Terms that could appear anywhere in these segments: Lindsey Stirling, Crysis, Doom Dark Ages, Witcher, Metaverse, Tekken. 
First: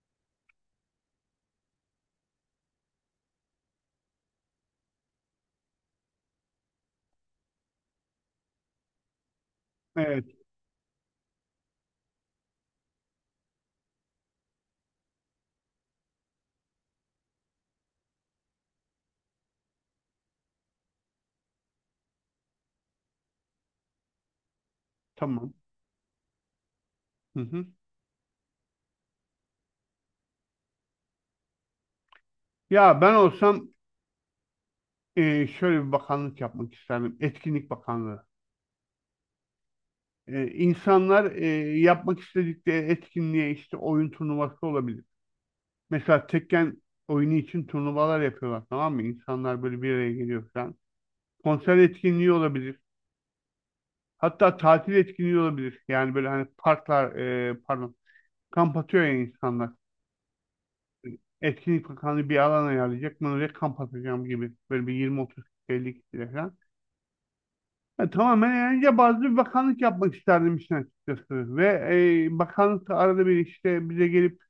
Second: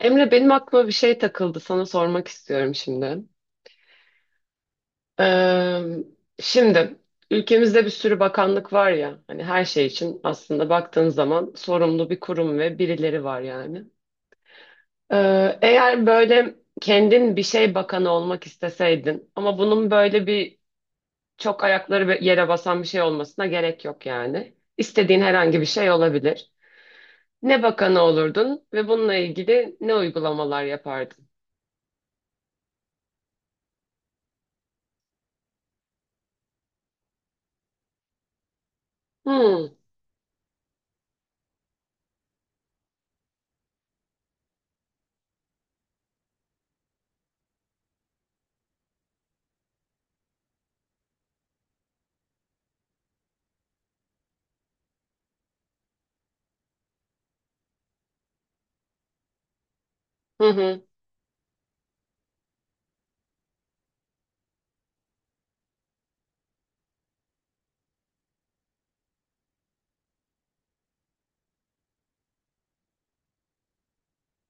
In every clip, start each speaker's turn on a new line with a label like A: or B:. A: Emre benim aklıma bir şey takıldı. Sana sormak istiyorum şimdi. Ee, Şimdi ülkemizde bir sürü bakanlık var ya. Hani her şey için
B: Evet,
A: aslında baktığın zaman sorumlu bir kurum ve birileri var yani. Eğer böyle kendin bir şey bakanı olmak isteseydin ama bunun böyle bir çok ayakları be- yere basan bir şey olmasına gerek yok yani. İstediğin
B: tamam.
A: herhangi bir şey olabilir.
B: Hı
A: Ne
B: hı.
A: bakanı olurdun ve bununla ilgili ne uygulamalar yapardın?
B: Ya ben olsam şöyle bir bakanlık yapmak isterdim. Etkinlik Bakanlığı.
A: Hmm.
B: İnsanlar yapmak istedikleri etkinliğe işte oyun turnuvası olabilir. Mesela Tekken oyunu için turnuvalar yapıyorlar, tamam mı? İnsanlar böyle bir araya geliyor falan. Konser etkinliği olabilir. Hatta tatil etkinliği olabilir. Yani böyle hani parklar pardon, kamp atıyor ya insanlar.
A: Hı hı.
B: Etkinlik Bakanlığı bir alan ayarlayacak. Ben oraya kamp atacağım gibi. Böyle bir 20-30, 50 kişiyle falan. Tamamen eğlence bazlı bir bakanlık yapmak isterdim işin açıkçası. Ve bakanlık da arada bir işte bize gelip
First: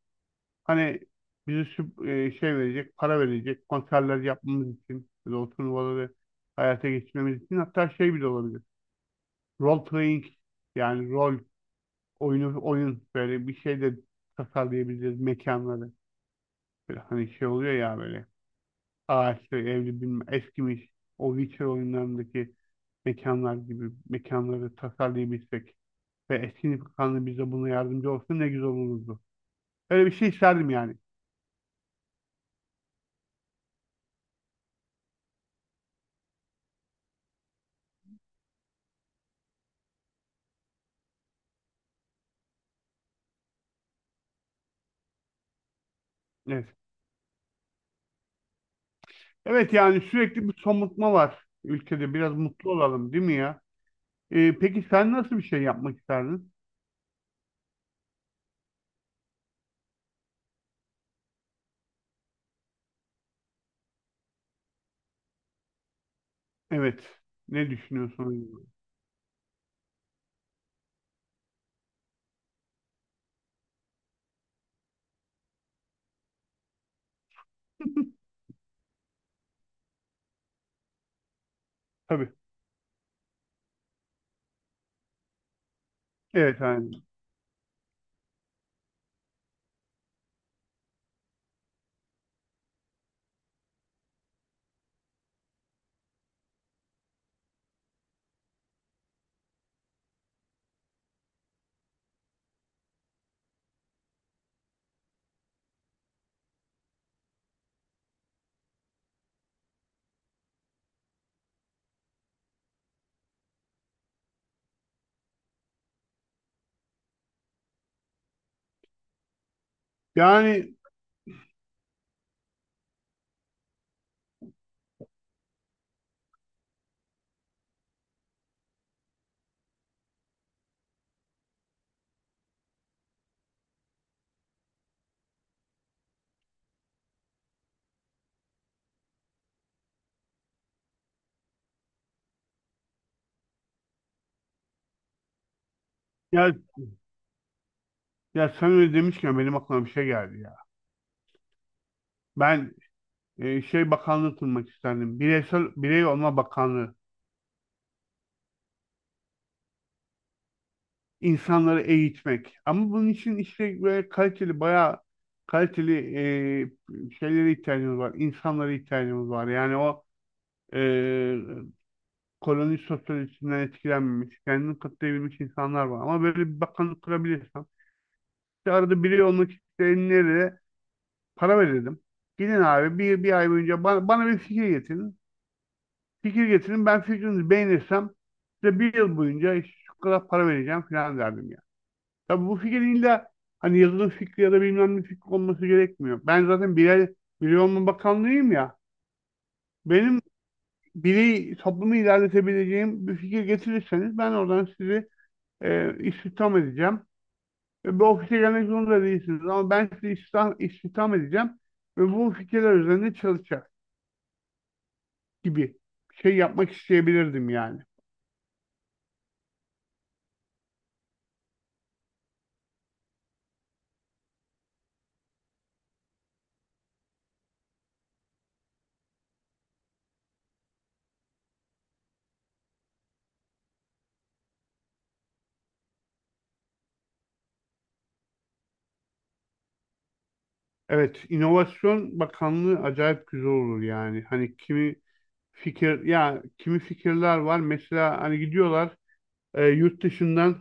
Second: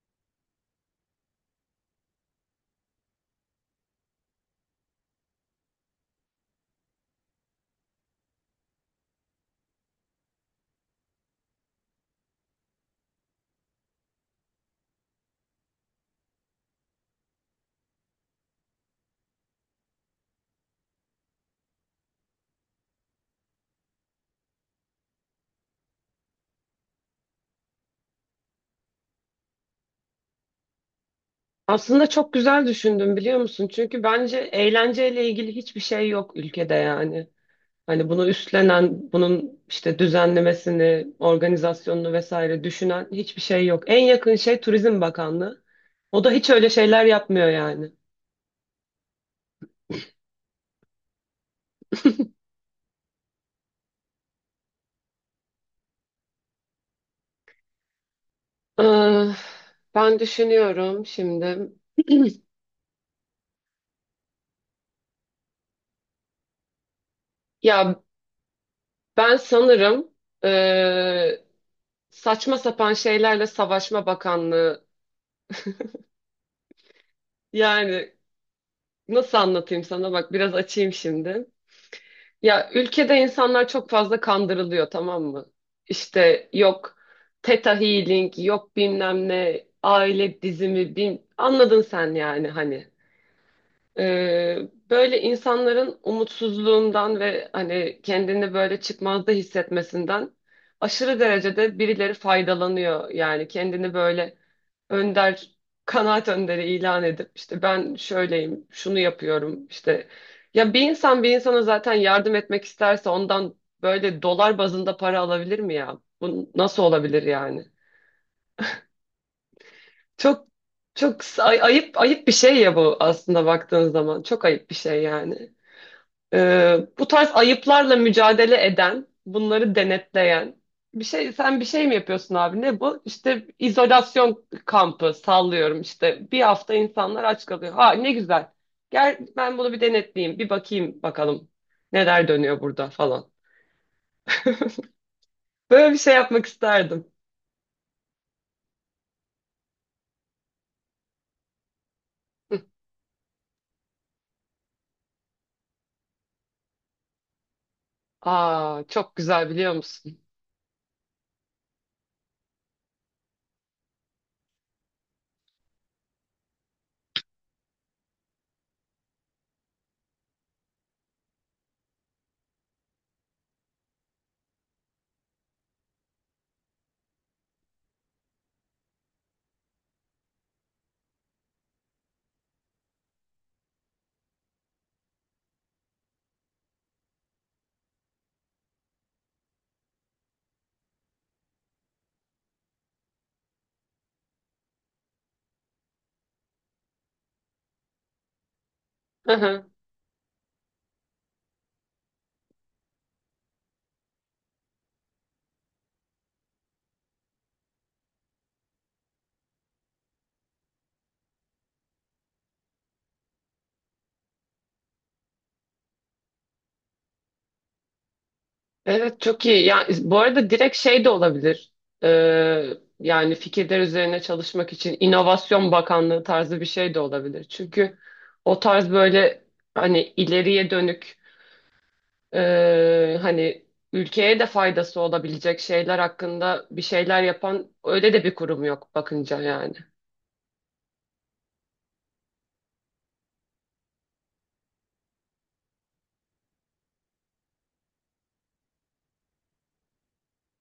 B: hani bize şey verecek, para verecek, konserler yapmamız için, böyle o turnuvaları hayata geçirmemiz için, hatta şey bile olabilir. Role playing, yani rol oyunu oyun, böyle bir şey de tasarlayabiliriz mekanları. Böyle hani şey oluyor ya, böyle ağaçlı, evli, bilmem, eskimiş, o Witcher oyunlarındaki mekanlar gibi mekanları tasarlayabilsek ve eski nişanlı bize buna yardımcı olsa ne güzel olurdu. Öyle bir şey isterdim yani.
A: Aslında çok güzel düşündüm biliyor musun? Çünkü bence eğlenceyle ilgili hiçbir şey yok ülkede yani. Hani bunu üstlenen, bunun işte düzenlemesini, organizasyonunu vesaire düşünen hiçbir şey yok. En yakın şey Turizm Bakanlığı. O da hiç öyle
B: Evet.
A: şeyler yapmıyor yani.
B: Evet, yani sürekli bir somutma var ülkede. Biraz mutlu olalım, değil mi ya? Peki sen nasıl bir şey yapmak isterdin?
A: Ah, ben düşünüyorum şimdi.
B: Evet. Ne
A: Ya
B: düşünüyorsun?
A: ben sanırım eee, saçma sapan şeylerle Savaşma Bakanlığı. Yani nasıl anlatayım sana? Bak biraz açayım şimdi.
B: Tabii.
A: Ya ülkede insanlar çok fazla kandırılıyor, tamam mı? İşte
B: Evet
A: yok
B: yani.
A: Theta Healing, yok bilmem ne, aile dizimi, bin... anladın sen yani hani. Ee, Böyle insanların umutsuzluğundan ve hani kendini böyle çıkmazda hissetmesinden aşırı derecede birileri faydalanıyor. Yani kendini böyle önder, kanaat önderi ilan edip işte ben şöyleyim, şunu yapıyorum işte. Ya bir insan bir insana zaten yardım etmek isterse ondan böyle dolar bazında para alabilir mi ya? Bu nasıl olabilir yani? Çok
B: Yani
A: çok ayıp bir şey ya bu aslında baktığın zaman. Çok ayıp bir şey yani. Bu tarz ayıplarla mücadele eden, bunları denetleyen bir şey sen bir şey mi yapıyorsun abi, ne bu? İşte izolasyon kampı sallıyorum, işte bir hafta insanlar aç kalıyor. Ha ne güzel. Gel ben bunu bir denetleyeyim, bir bakayım bakalım neler dönüyor burada falan. Böyle bir şey yapmak
B: ya,
A: isterdim.
B: ya sen öyle demişken benim aklıma bir şey geldi ya. Ben şey bakanlığı kurmak isterdim. Bireysel birey olma bakanlığı.
A: Aa çok güzel biliyor musun?
B: İnsanları eğitmek. Ama bunun için işte böyle kaliteli, bayağı kaliteli şeylere ihtiyacımız var. İnsanlara ihtiyacımız var. Yani o e, koloni sosyolojisinden etkilenmemiş, kendini katlayabilmiş insanlar var. Ama böyle bir bakanlık kurabilirsem, işte arada biri olmak isteyenlere para verelim. Gidin abi bir ay boyunca bana bir fikir getirin. Fikir getirin, ben fikrinizi beğenirsem size bir yıl boyunca işte şu kadar para vereceğim falan derdim. Tabii bu fikrin illa hani yazılım fikri ya da bilmem ne fikri olması gerekmiyor. Ben zaten birey olma bakanlığıyım ya. Benim birey toplumu ilerletebileceğim bir fikir getirirseniz ben oradan sizi istihdam edeceğim. Ve bu ofise gelmek zorunda değilsiniz, ama ben sizi istihdam edeceğim ve bu fikirler üzerinde çalışacak gibi bir şey yapmak isteyebilirdim yani.
A: Evet çok iyi. Yani bu arada direkt şey de olabilir. Ee, Yani fikirler üzerine çalışmak için İnovasyon Bakanlığı tarzı bir şey de olabilir. Çünkü o tarz böyle hani ileriye dönük e, hani ülkeye de faydası olabilecek şeyler hakkında bir şeyler yapan öyle de bir kurum yok bakınca yani.
B: Evet, İnovasyon Bakanlığı acayip güzel olur yani. Hani kimi fikir ya, kimi fikirler var mesela, hani gidiyorlar yurt dışından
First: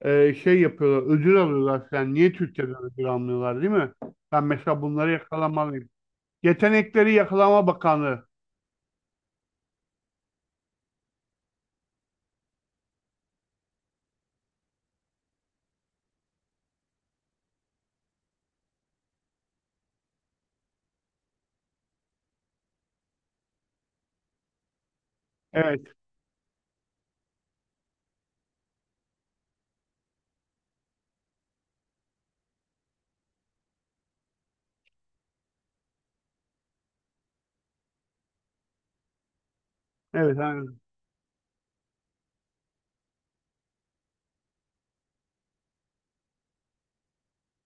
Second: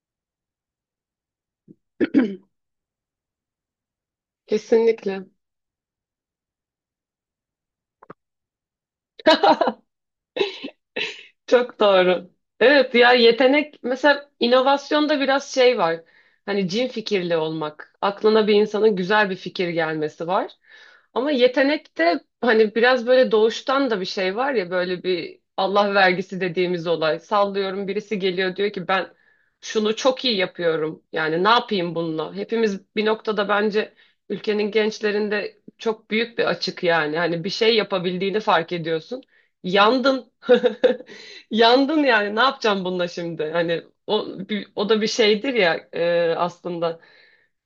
B: şey yapıyorlar, ödül alıyorlar falan. Niye Türkiye'den ödül almıyorlar, değil mi? Ben mesela bunları
A: Kesinlikle.
B: yakalamalıyım. Yetenekleri Yakalama Bakanlığı.
A: Çok doğru. Evet ya yetenek mesela inovasyonda biraz şey var. Hani cin fikirli olmak. Aklına bir insanın güzel bir fikir gelmesi var. Ama yetenekte hani biraz böyle doğuştan da bir şey var ya, böyle bir
B: Evet,
A: Allah vergisi dediğimiz olay. Sallıyorum birisi geliyor diyor ki ben şunu çok iyi yapıyorum. Yani ne yapayım bununla? Hepimiz bir noktada bence ülkenin gençlerinde çok büyük bir açık yani. Hani bir şey yapabildiğini fark ediyorsun. Yandın.
B: evet. Aynen.
A: Yandın yani ne yapacağım bununla şimdi? Hani o, o da bir şeydir ya e, aslında.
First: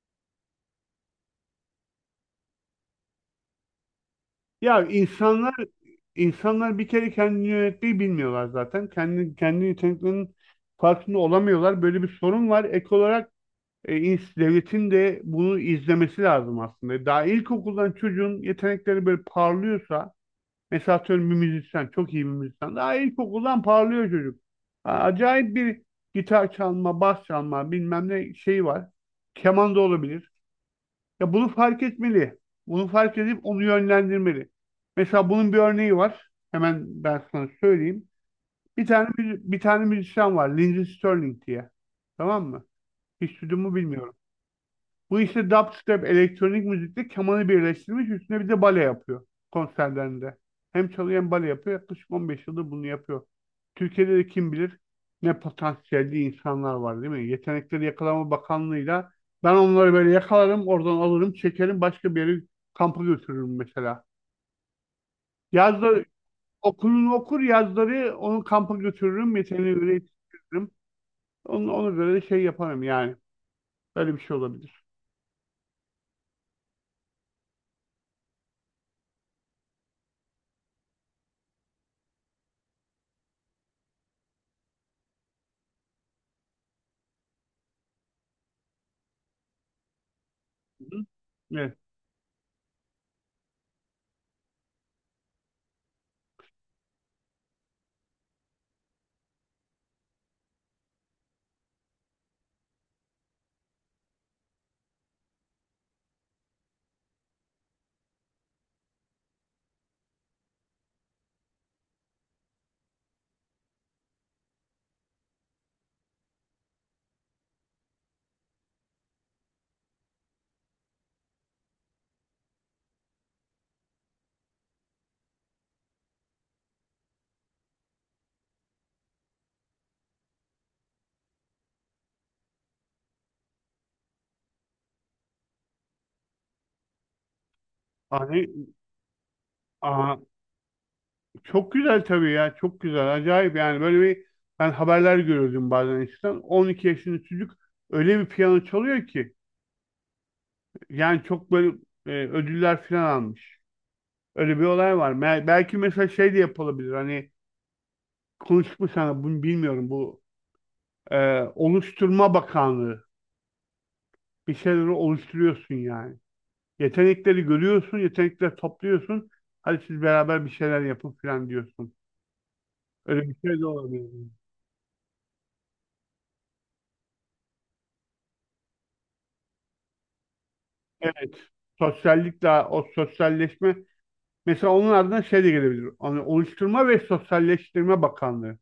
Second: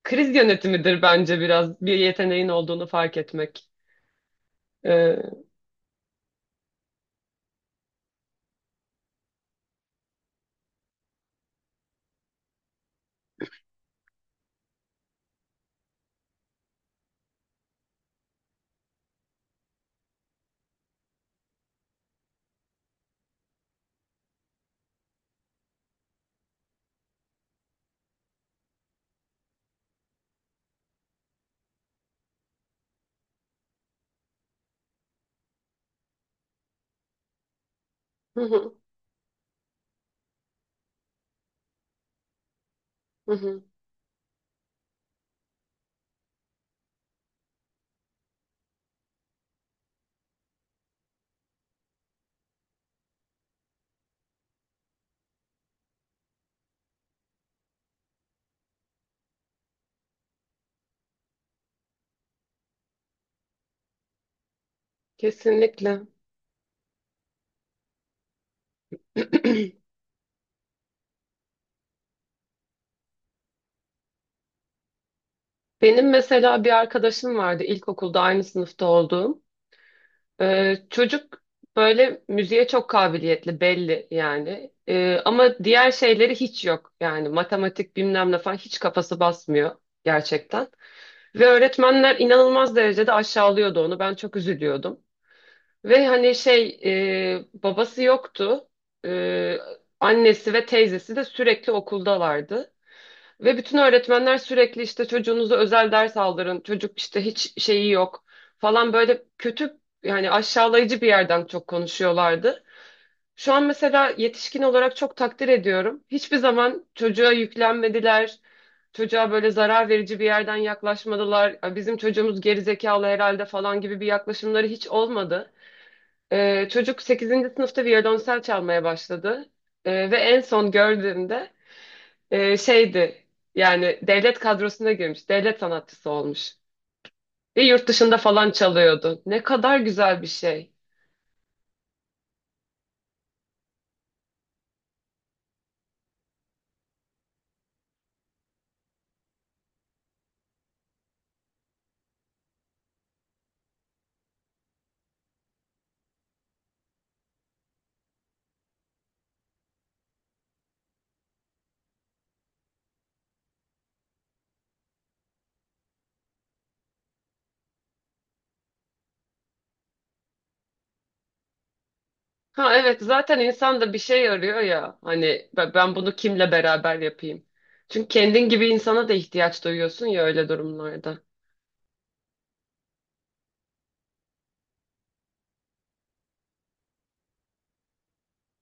A: Kriz yönetimidir bence biraz bir yeteneğin olduğunu fark etmek.
B: Ya
A: Ee,
B: insanlar bir kere kendini yönetmeyi bilmiyorlar zaten. Kendi kendi yeteneklerinin farkında olamıyorlar. Böyle bir sorun var. Ek olarak devletin de bunu izlemesi lazım aslında. Daha ilkokuldan çocuğun yetenekleri böyle parlıyorsa. Mesela atıyorum, bir müzisyen, çok iyi bir müzisyen. Daha ilkokuldan parlıyor çocuk. Ha, acayip bir gitar çalma, bas çalma, bilmem ne şeyi var. Keman da olabilir. Ya, bunu fark etmeli. Bunu fark edip onu yönlendirmeli. Mesela bunun bir örneği var. Hemen ben sana söyleyeyim.
A: Hı hı,
B: Bir tane müzisyen var, Lindsey Stirling diye. Tamam mı?
A: hı
B: Hiç duydun
A: hı.
B: mu bilmiyorum. Bu işte dubstep, elektronik müzikle kemanı birleştirmiş. Üstüne bir de bale yapıyor konserlerinde. Hem çalıyor hem bale yapıyor. Yaklaşık 15 yıldır bunu yapıyor. Türkiye'de de kim bilir ne potansiyelli insanlar var, değil mi? Yetenekleri Yakalama Bakanlığı'yla ben onları böyle yakalarım, oradan alırım, çekerim, başka bir yere kampa götürürüm mesela. Yazları
A: Kesinlikle.
B: okulunu okur, yazları onu kampa götürürüm, yeteneği öyle yetiştiririm. Onu, ona göre de şey yaparım yani. Böyle bir şey olabilir.
A: Benim mesela bir arkadaşım vardı ilkokulda aynı sınıfta olduğum. Çocuk böyle müziğe çok kabiliyetli belli yani. Ama diğer şeyleri hiç yok. Yani matematik bilmem ne falan hiç kafası basmıyor gerçekten.
B: Hı hı.
A: Ve
B: Evet.
A: öğretmenler inanılmaz derecede aşağılıyordu onu. Ben çok üzülüyordum. Ve hani şey, e, babası yoktu. Ee, Annesi ve teyzesi de sürekli okuldalardı. Ve bütün öğretmenler sürekli işte çocuğunuza özel ders aldırın. Çocuk işte hiç şeyi yok falan, böyle kötü yani aşağılayıcı bir yerden çok konuşuyorlardı. Şu an mesela yetişkin olarak çok takdir ediyorum. Hiçbir zaman çocuğa yüklenmediler. Çocuğa böyle zarar verici bir yerden yaklaşmadılar. "Ay, bizim çocuğumuz gerizekalı herhalde" falan gibi bir yaklaşımları hiç olmadı. Çocuk sekizinci sınıfta violonsel çalmaya başladı. Ve en son gördüğümde e, şeydi, yani devlet kadrosuna girmiş. Devlet sanatçısı olmuş. Ve yurt dışında
B: Hani,
A: falan çalıyordu. Ne kadar
B: aa,
A: güzel bir şey.
B: çok güzel tabii ya. Çok güzel. Acayip yani. Böyle bir, ben haberler görüyordum bazen eskiden. 12 yaşında çocuk öyle bir piyano çalıyor ki. Yani çok böyle ödüller falan almış. Öyle bir olay var. Me- belki mesela şey de yapılabilir. Hani konuştuk mu sana bunu bilmiyorum. Bu oluşturma bakanlığı. Bir şeyleri oluşturuyorsun yani. Yetenekleri görüyorsun. Yetenekleri topluyorsun. Hadi siz beraber bir şeyler yapın falan diyorsun.
A: Ha evet,
B: Öyle bir
A: zaten
B: şey de
A: insan da bir
B: olabilir.
A: şey arıyor ya. Hani ben bunu kimle beraber yapayım? Çünkü kendin gibi insana da ihtiyaç duyuyorsun ya öyle durumlarda.
B: Evet. Sosyallik, daha o sosyalleşme, mesela onun adına şey de gelebilir. Hani oluşturma ve sosyalleştirme bakanlığı.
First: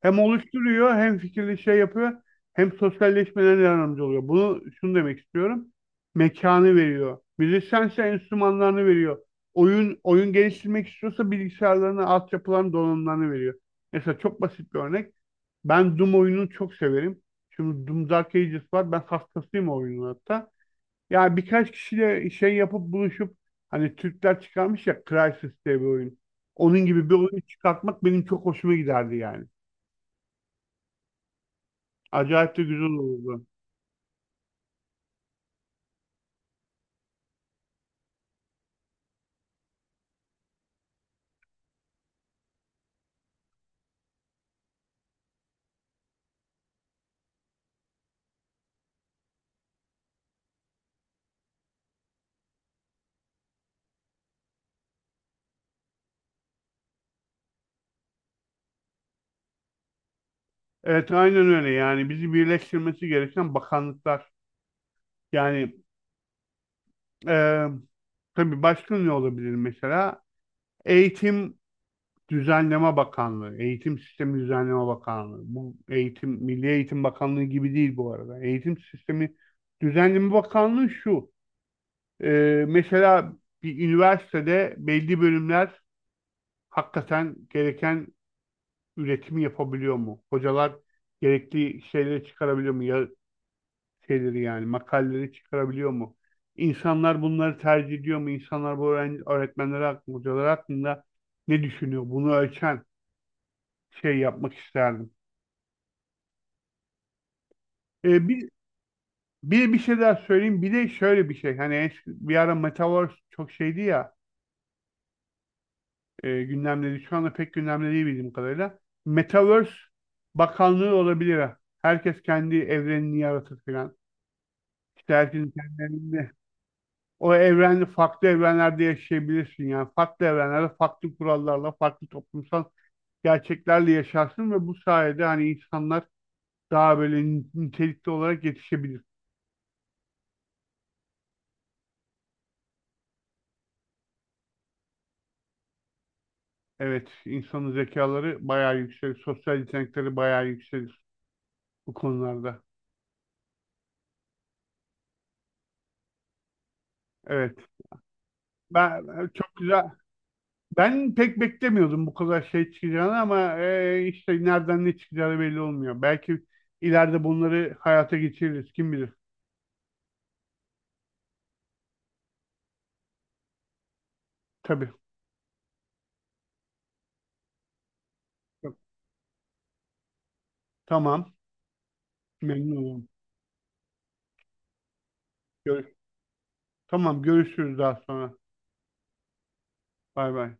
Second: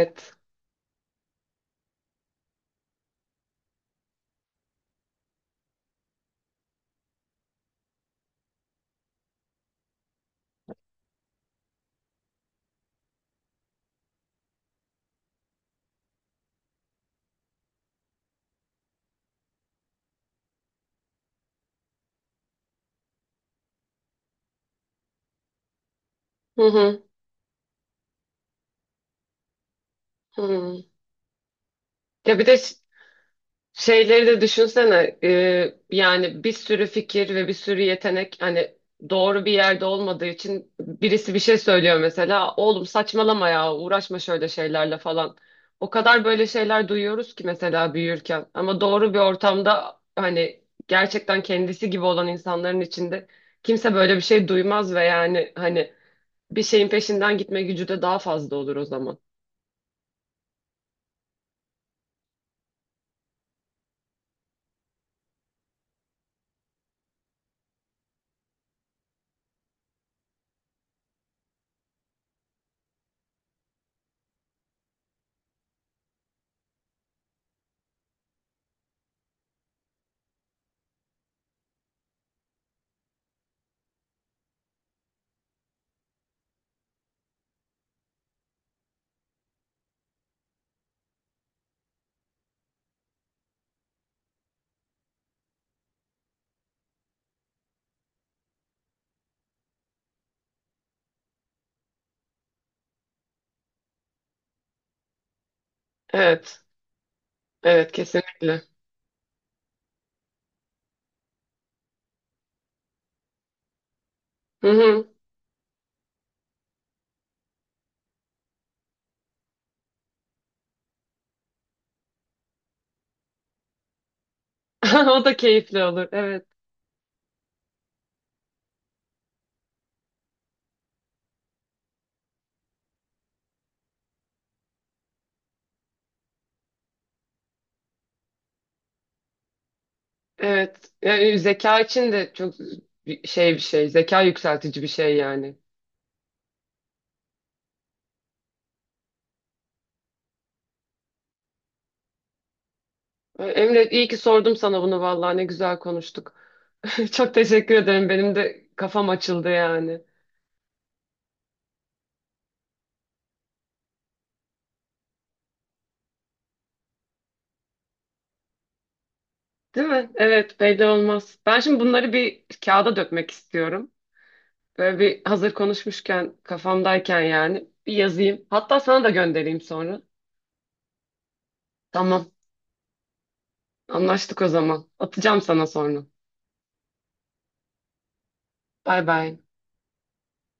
B: Hem oluşturuyor, hem fikirli şey yapıyor, hem sosyalleşmelerine yardımcı oluyor. Bunu, şunu demek istiyorum. Mekanı veriyor. Müzisyense enstrümanlarını veriyor. Oyun geliştirmek istiyorsa bilgisayarlarını, altyapılarını, donanımlarını veriyor. Mesela çok basit bir örnek. Ben Doom oyununu çok severim. Şimdi Doom Dark Ages var. Ben hastasıyım o oyunun hatta. Yani birkaç kişiyle şey yapıp buluşup, hani Türkler çıkarmış ya Crysis diye bir oyun.
A: Hı
B: Onun
A: hı
B: gibi bir oyun çıkartmak benim çok hoşuma giderdi yani.
A: hı. Ya bir
B: Acayip
A: de
B: de güzel olurdu.
A: şeyleri de düşünsene, e, yani bir sürü fikir ve bir sürü yetenek hani doğru bir yerde olmadığı için birisi bir şey söylüyor mesela oğlum saçmalama ya, uğraşma şöyle şeylerle falan. O kadar böyle şeyler duyuyoruz ki mesela büyürken, ama doğru bir ortamda hani gerçekten kendisi gibi olan insanların içinde kimse böyle bir şey duymaz ve yani hani bir şeyin peşinden gitme gücü de daha fazla olur o zaman.
B: Evet, aynen öyle yani, bizi birleştirmesi gereken bakanlıklar. Yani e, tabii başka ne olabilir mesela? Eğitim Düzenleme Bakanlığı, Eğitim Sistemi Düzenleme Bakanlığı. Bu eğitim, Milli Eğitim Bakanlığı gibi değil bu arada. Eğitim Sistemi Düzenleme Bakanlığı şu. Mesela bir üniversitede belli bölümler hakikaten gereken üretimi yapabiliyor mu? Hocalar gerekli şeyleri çıkarabiliyor mu? Ya şeyleri, yani makaleleri çıkarabiliyor mu? İnsanlar bunları tercih ediyor mu? İnsanlar bu öğrenci, öğretmenler hakkında, hocalar hakkında ne düşünüyor? Bunu ölçen şey yapmak isterdim.
A: Evet, evet
B: Ee, bir,
A: kesinlikle.
B: bir şey daha söyleyeyim. Bir de şöyle bir şey. Hani bir ara Metaverse çok şeydi ya.
A: Hı hı.
B: Gündemde. Şu anda pek gündemde değil bildiğim kadarıyla. Metaverse Bakanlığı olabilir, ha. Herkes kendi evrenini yaratır falan. İşte
A: O da
B: herkesin kendi
A: keyifli olur,
B: evrenini,
A: evet.
B: o evren, farklı evrenlerde yaşayabilirsin yani. Farklı evrenlerde, farklı kurallarla, farklı toplumsal gerçeklerle yaşarsın ve bu sayede hani insanlar daha böyle nitelikli olarak yetişebilir.
A: Evet. Yani zeka için de çok bir şey. Zeka yükseltici bir şey yani.
B: Evet, insanın zekaları bayağı yükselir. Sosyal yetenekleri bayağı yükselir bu konularda.
A: E, Emre iyi ki sordum sana bunu vallahi, ne güzel konuştuk. Çok
B: Evet.
A: teşekkür ederim. Benim de
B: Ben
A: kafam açıldı
B: çok güzel
A: yani.
B: Ben pek beklemiyordum bu kadar şey çıkacağını, ama işte nereden ne çıkacağı belli olmuyor. Belki ileride bunları hayata geçiririz. Kim bilir?
A: Değil mi? Evet belli olmaz. Ben şimdi bunları bir kağıda dökmek istiyorum.
B: Tabii.
A: Böyle bir hazır konuşmuşken kafamdayken yani bir yazayım. Hatta sana da göndereyim sonra.
B: Tamam.
A: Tamam.
B: Memnun olurum.
A: Anlaştık o zaman. Atacağım sana
B: Görüş
A: sonra.
B: tamam görüşürüz daha sonra.
A: Bay bay.
B: Bay bay.